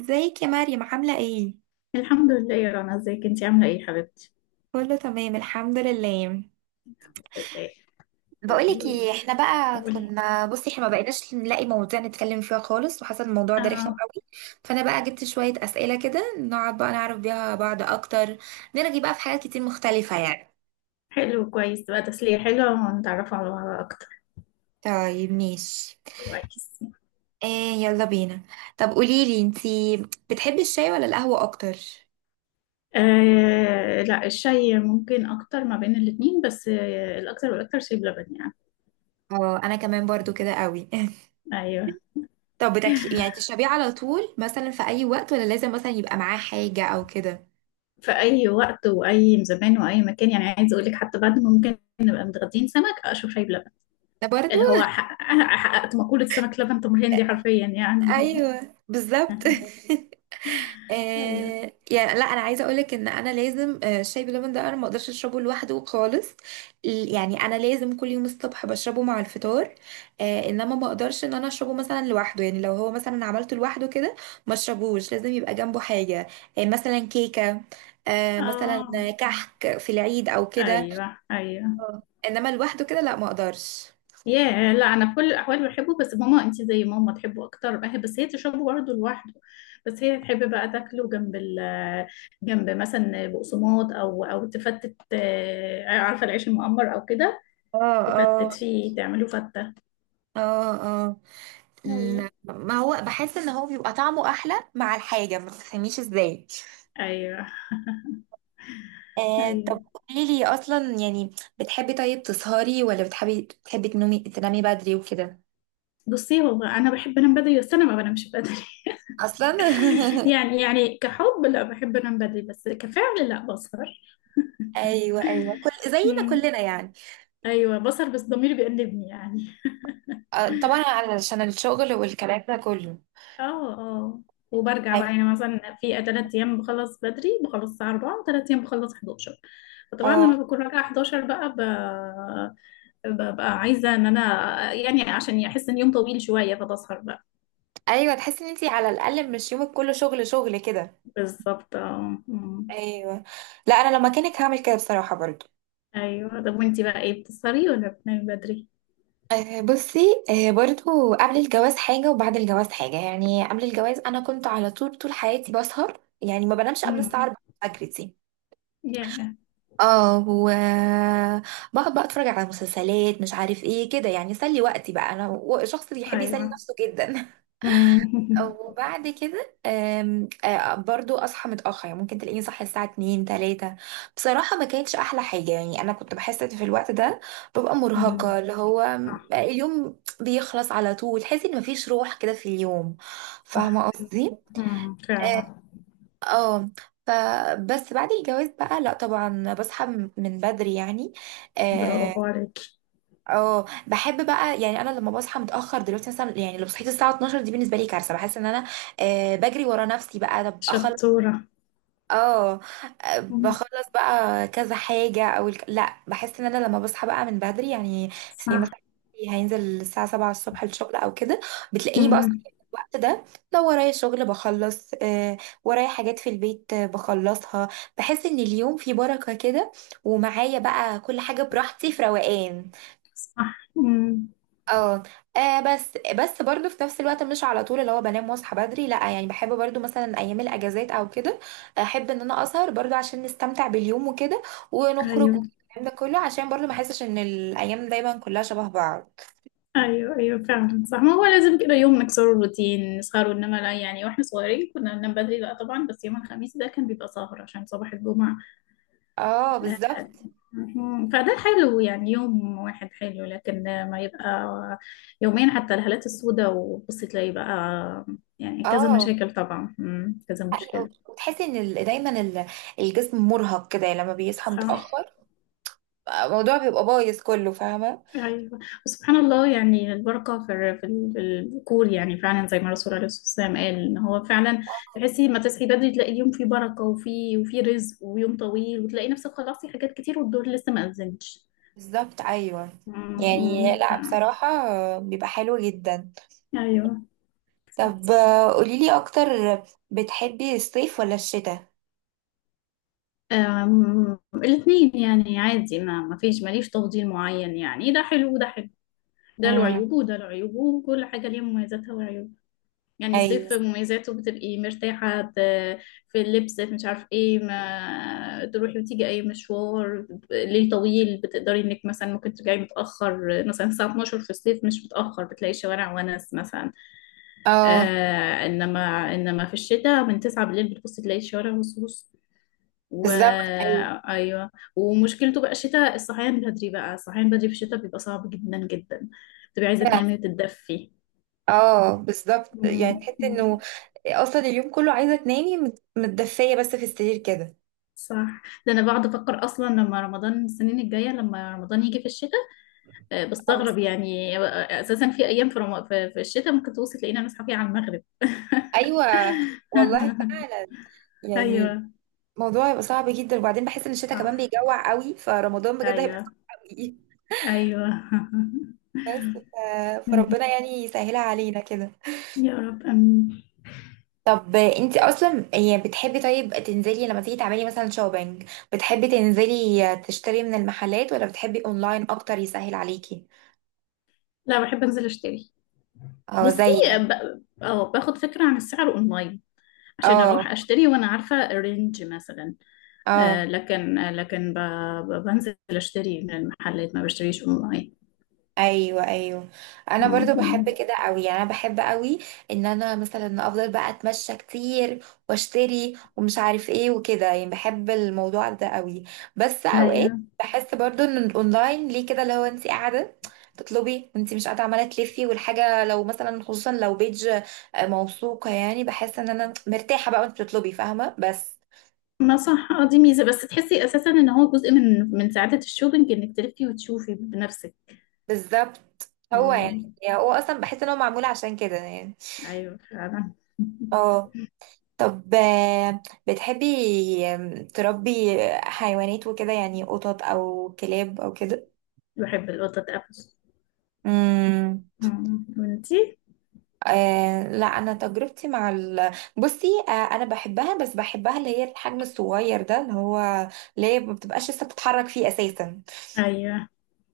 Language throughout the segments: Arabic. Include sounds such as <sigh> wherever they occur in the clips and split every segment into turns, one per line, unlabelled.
ازيك يا مريم عاملة ايه؟
الحمد لله يا رنا، ازيك انتي عاملة ايه يا حبيبتي؟
كله تمام الحمد لله.
الحمد لله. قولي
بقولك
لي.
ايه، احنا بقى
قولي.
كنا احنا ما بقيناش نلاقي مواضيع نتكلم فيها خالص، وحصل الموضوع ده رخم
اه.
قوي. فانا بقى جبت شوية اسئلة كده، نقعد بقى نعرف بيها بعض اكتر، نرغي بقى في حاجات كتير مختلفة يعني.
حلو، كويس بقى، تسلية حلوة ونتعرف على بعض اكتر.
طيب ماشي،
كويس.
ايه يلا بينا. طب قوليلي انتي، بتحبي الشاي ولا القهوة اكتر؟
آه لا، الشاي ممكن اكتر ما بين الاتنين، بس آه الاكتر والاكتر شاي بلبن يعني.
اه انا كمان برضو كده قوي. <laughs>
ايوه.
طب بتاكلي يعني تشربيه على طول مثلا في اي وقت، ولا لازم مثلا يبقى معاه حاجة او كده؟
في اي وقت واي زمان واي مكان، يعني عايز اقول لك حتى بعد ما ممكن نبقى متغدين سمك اشرب شاي بلبن.
ده برضو.
اللي هو حقق- حققت مقولة سمك لبن تمر هندي حرفيا يعني.
ايوه بالظبط. <laughs>
<laughs> ايوه.
آه يعني لا، انا عايزه اقولك ان انا لازم الشاي بلبن ده انا ما اقدرش اشربه لوحده خالص. يعني انا لازم كل يوم الصبح بشربه مع الفطار. آه انما ما اقدرش ان انا اشربه مثلا لوحده، يعني لو هو مثلا عملته لوحده كده ما اشربوش، لازم يبقى جنبه حاجه. آه مثلا كيكه، آه مثلا
اه.
كحك في العيد او كده.
ايوه. ايوه.
اه انما لوحده كده لا، ما اقدرش.
ياه، لا انا في كل الاحوال بحبه، بس ماما انت زي ماما تحبه اكتر بقى، بس هي تشربه برضه لوحده. بس هي تحب بقى تاكله جنب جنب مثلا بقسماط او تفتت، عارفه العيش المقمر او كده.
اه آه.
تفتت فيه تعمله فته.
اه اه.
ايوه.
ما هو بحس ان هو بيبقى طعمه احلى مع الحاجه، ما تفهميش ازاي.
ايوه.
آه
ايوه.
طب قولي لي اصلا يعني، بتحبي طيب تسهري ولا بتحبي تنومي تنامي بدري وكده.
بصي هو انا بحب انام بدري بس انا ما بنامش بدري.
اصلا.
<laughs>
<laughs>
يعني كحب لا، بحب انام بدري، بس كفعل لا، بسهر.
ايوه ايوه كل زينا
مم.
كلنا يعني.
ايوه، بسهر بس ضميري بيأنبني يعني.
آه طبعا علشان الشغل والكلام ده كله.
اه. اه. وبرجع
أيوة.
بقى، يعني مثلا في تلات ايام بخلص بدري، بخلص الساعة 4:00، وتلات ايام بخلص 11. فطبعا
اه
لما بكون راجعة 11 ببقى عايزة ان انا يعني عشان احس ان يوم طويل شوية فبسهر بقى.
ايوه، تحسي ان انتي على الاقل مش يومك كله شغل شغل كده.
بالظبط. اه. أمم.
ايوه. لا انا لو مكانك هعمل كده بصراحه برضو.
ايوه. طب وانتي بقى ايه، بتسهري ولا بتنامي بدري؟
بصي، برضو قبل الجواز حاجة وبعد الجواز حاجة. يعني قبل الجواز أنا كنت على طول حياتي بسهر، يعني ما بنامش قبل
امم.
الساعة 4 الفجر دي.
يا.
اه، و بقعد بقى اتفرج على مسلسلات مش عارف ايه كده، يعني اسلي وقتي بقى انا و- شخص بيحب يسلي
ايوه.
نفسه جدا. <laughs>
أمم. <laughs>
وبعد كده آم، آه، برضو اصحى متاخر، يعني ممكن تلاقيني صاحيه الساعه 2 3. بصراحه ما كانتش احلى حاجه، يعني انا كنت بحس إن في الوقت ده ببقى
أمم.
مرهقه، اللي هو
صح.
اليوم بيخلص على طول، تحسي ان مفيش روح كده في اليوم.
صح.
فاهمه
أيوة.
قصدي.
أمم.
اه
فعلا.
آه. فبس بعد الجواز بقى لا طبعا بصحى من بدري يعني. آه،
برافو عليكي.
اه بحب بقى، يعني انا لما بصحى متاخر دلوقتي مثلا، يعني لو صحيت الساعه 12 دي بالنسبه لي كارثه، بحس ان انا آه بجري ورا نفسي بقى، طب اخلص.
شطورة.
اه آه،
أمم.
بخلص بقى كذا حاجه او الك... لا بحس ان انا لما بصحى بقى من بدري يعني، زي
صح.
مثلا هينزل الساعه 7 الصبح الشغل او كده، بتلاقيني بقى
أمم.
صاحيه في الوقت ده. لو ورايا شغل بخلص آه، ورايا حاجات في البيت بخلصها. بحس ان اليوم فيه بركه كده، ومعايا بقى كل حاجه براحتي في روقان.
صح. مم.
اه بس برضو في نفس الوقت مش على طول اللي هو بنام واصحى بدري، لا يعني بحب برضو مثلا ايام الاجازات او كده احب ان انا اسهر برضو، عشان نستمتع باليوم وكده ونخرج
ايوه.
والكلام ده كله، عشان برضو ما احسش ان الايام دايما كلها شبه بعض.
ايوه. ايوه فعلا، صح، ما هو لازم كده يوم نكسر الروتين نسهروا، انما لا يعني، واحنا صغيرين كنا بننام بدري لا طبعا، بس يوم الخميس ده كان بيبقى سهر عشان صباح الجمعة.
اه بالظبط.
مم. فده حلو يعني، يوم واحد حلو، لكن ما يبقى يومين، حتى الهالات السوداء، وبصي تلاقي بقى يعني كذا
اه
مشاكل طبعا. مم. كذا
حقيقة.
مشكلة.
وتحسي ان دايما الجسم مرهق كده، يعني لما بيصحى
صح.
متاخر الموضوع بيبقى بايظ كله، فاهمه.
ايوه. وسبحان الله، يعني البركه في في في الذكور، يعني فعلا زي ما الرسول عليه الصلاه والسلام قال ان هو فعلا، تحسي ما تصحي بدري تلاقي يوم فيه بركه وفي وفي رزق ويوم طويل، وتلاقي نفسك خلصتي حاجات كتير والدور لسه ما اذنش.
بالظبط ايوه. يعني
أمم،
لا
فعلاً.
بصراحه بيبقى حلو جدا.
ايوه.
طب آه، قوليلي اكتر، بتحبي الصيف ولا الشتاء؟
أم، الاتنين يعني عادي، ما فيش ماليش تفضيل معين يعني، ده حلو وده حلو، ده له
امم.
عيوبه وده له عيوبه وكل حاجه ليها مميزاتها وعيوبها. يعني
ايوه.
الصيف مميزاته، بتبقي مرتاحة في اللبس، في مش عارف ايه، ما تروحي وتيجي اي مشوار ليل طويل، بتقدري انك مثلا ممكن ترجعي متأخر مثلا الساعة 12:00 في الصيف مش متأخر، بتلاقي الشوارع ونس مثلا.
اه
آه، انما في الشتاء من 9 بالليل بتبصي تلاقي الشوارع مصوص و
بالظبط. ايوه.
ايوه. ومشكلته بقى الشتاء الصحيان بدري، بقى الصحيان بدري في الشتاء بيبقى صعب جدا جدا، بتبقي عايزة تنامي وتتدفي.
اه بالظبط، يعني
مم.
تحس انه اصلا اليوم كله عايزه تنامي متدفيه بس في السرير كده.
صح. ده انا بقعد افكر اصلا لما رمضان السنين الجايه، لما رمضان يجي في الشتاء،
آه.
بستغرب يعني، اساسا في ايام في في الشتاء ممكن توصل تلاقينا نصحى فيها على المغرب.
ايوه. والله فعلا.
<laughs>
يعني
ايوه.
الموضوع هيبقى صعب جدا، وبعدين بحس ان الشتاء كمان
صح.
بيجوع قوي، فرمضان بجد هيبقى
ايوه.
صعب قوي.
ايوه. <laughs>
بس ف... فربنا يعني يسهلها علينا كده.
يا رب امين.
طب انت اصلا يعني بتحبي طيب تنزلي لما تيجي تعملي مثلا شوبينج، بتحبي تنزلي تشتري من المحلات ولا بتحبي اونلاين اكتر يسهل عليكي؟
لا، بحب انزل اشتري.
اه
بصي
زي يعني.
ب... اه، باخد فكره عن السعر اونلاين عشان اروح
اه.
اشتري وانا عارفه الرينج مثلا. آه،
اه.
لكن آه، لكن ب... بنزل اشتري من المحلات، ما بشتريش اونلاين.
ايوه ايوه، انا برضو بحب
مم.
كده قوي، يعني انا بحب قوي ان انا مثلا افضل بقى اتمشى كتير واشتري ومش عارف ايه وكده، يعني بحب الموضوع ده قوي. بس اوقات
ايوه.
بحس برضو ان الاونلاين ليه كده، لو انت قاعده تطلبي وانت مش قاعده عماله تلفي والحاجه لو مثلا خصوصا لو بيج آه، موثوقه، يعني بحس ان انا مرتاحه بقى وانت بتطلبي، فاهمه بس.
ما صح، اه دي ميزه، بس تحسي اساسا ان هو جزء من من سعاده الشوبينج انك تلفي وتشوفي بنفسك.
بالظبط. هو يعني،
مم.
يعني هو اصلا بحس ان هو معمول عشان كده يعني.
ايوه فعلا.
اه. طب آه، بتحبي آم، تربي حيوانات وكده، يعني قطط او كلاب او كده؟
<laughs> بحب القطط قوي.
امم.
مم. وانتي؟
آه لا انا تجربتي مع ال... بصي آه انا بحبها، بس بحبها اللي هي الحجم الصغير ده، اللي هو اللي هي ما بتبقاش لسه بتتحرك فيه اساسا،
ايوه.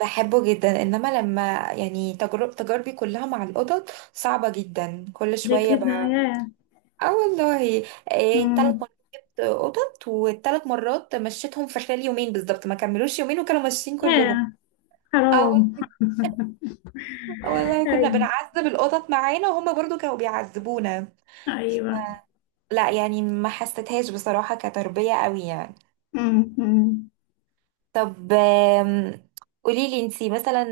بحبه جدا. انما لما يعني تجرب تجاربي كلها مع القطط صعبة جدا كل
ليه
شوية.
كده يا.
اه والله. إيه تلات
مم.
مرات جبت قطط، والتلات مرات مشيتهم في خلال يومين بالظبط، ما كملوش يومين وكانوا ماشيين كلهم.
يا
اه
حرام.
والله. آه والله
<laughs>
كنا
ايوه.
بنعذب القطط معانا، وهم برضو كانوا بيعذبونا.
ايوه.
لا يعني ما حسيتهاش بصراحة كتربية قوي يعني.
مم. مم.
طب آم، قوليلي انتي مثلا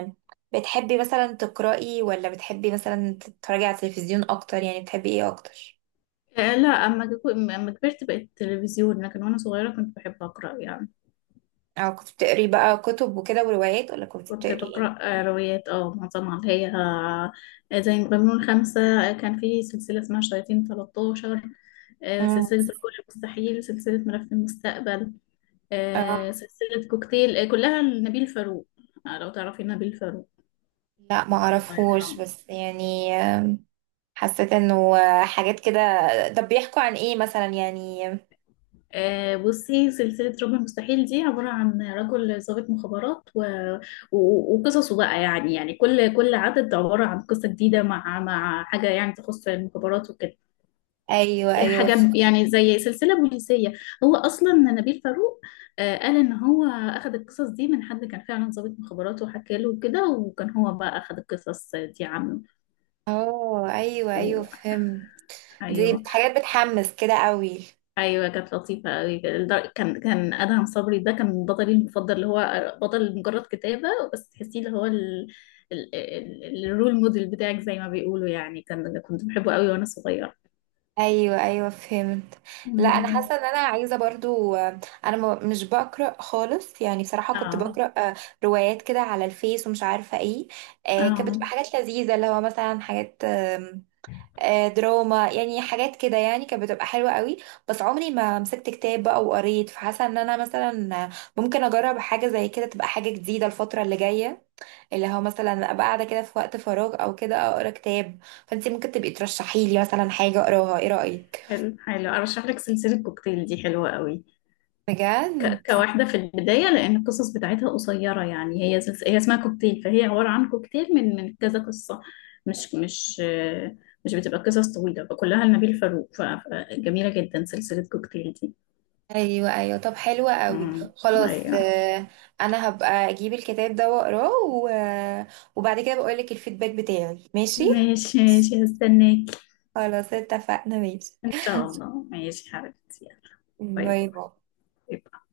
آم، بتحبي مثلا تقرأي ولا بتحبي مثلا تتفرجي على التلفزيون اكتر؟ يعني بتحبي ايه اكتر؟
آه لا، اما كبرت بقيت تلفزيون، لكن وانا صغيره كنت بحب اقرا يعني.
او كنت بتقري بقى كتب وكده وروايات، ولا كنت
كنت
بتقري ايه؟
بقرأ روايات، اه معظمها اللي هي، آه، زي مجنون خمسة، آه، كان في سلسلة اسمها شياطين 13، آه، سلسلة الكل المستحيل، سلسلة ملف المستقبل، آه،
امم.
سلسلة كوكتيل، آه، كلها لنبيل فاروق. آه، لو تعرفي نبيل فاروق،
لا ما
الله
اعرفهوش،
يرحمه.
بس يعني حسيت انه حاجات كده. طب بيحكوا عن ايه مثلا يعني؟
آه، بصي سلسلة رب المستحيل دي عبارة عن رجل ضابط مخابرات و... وقصصه بقى، يعني يعني كل عدد عبارة عن قصة جديدة مع مع حاجة يعني تخص المخابرات وكده.
ايوه ايوه.
حاجة يعني زي سلسلة بوليسية. هو أصلا نبيل فاروق، آه، قال إن هو أخد القصص دي من حد كان فعلا ضابط مخابرات وحكى له كده، وكان هو بقى أخد القصص دي عنه
اه ايوه ايوه
و...
فهمت. دي
أيوه.
حاجات بتحمس كده قوي.
أيوه كانت لطيفة أوي، كان كان أدهم صبري ده كان بطلي المفضل، اللي هو بطل مجرد كتابة بس تحسيه اللي هو الرول موديل بتاعك زي ما بيقولوا يعني، كان كنت بحبه أوي وأنا صغيرة.
ايوه ايوه فهمت. لا انا
مم.
حاسه ان انا عايزه برضو، انا مش بقرا خالص يعني، بصراحه كنت
اه.
بقرا آه، روايات كده على الفيس ومش عارفه ايه. آه، كانت
اه.
بتبقى حاجات لذيذه، اللي هو مثلا حاجات آه، دراما، يعني حاجات كده، يعني كانت بتبقى حلوة قوي. بس عمري ما مسكت كتاب بقى وقريت، فحاسة ان انا مثلا ممكن اجرب حاجة زي كده، تبقى حاجة جديدة الفترة اللي جاية، اللي هو مثلا ابقى قاعدة كده في وقت فراغ او كده اقرا كتاب. فانتي ممكن تبقي ترشحي لي مثلا حاجة اقراها، ايه رأيك؟
حلو، حلو، ارشح لك سلسله كوكتيل دي حلوه قوي.
بجد؟
كواحده في البدايه، لان القصص بتاعتها قصيره يعني، هي هي اسمها كوكتيل، فهي عباره عن كوكتيل من من كذا قصه، مش مش آه، مش بتبقى قصص طويله، فكلها لنبيل فاروق، فجميله جدا سلسله كوكتيل دي.
ايوه ايوه. طب حلوة قوي.
امم.
خلاص
ايوه.
آه، انا هبقى اجيب الكتاب ده واقراه و- وبعد كده بقول لك الفيدباك بتاعي، ماشي.
ماشي ماشي، هستناك.
خلاص اتفقنا ماشي.
ان شاء الله، ماشي حبيبتي، يلا. باي
باي باي.
باي.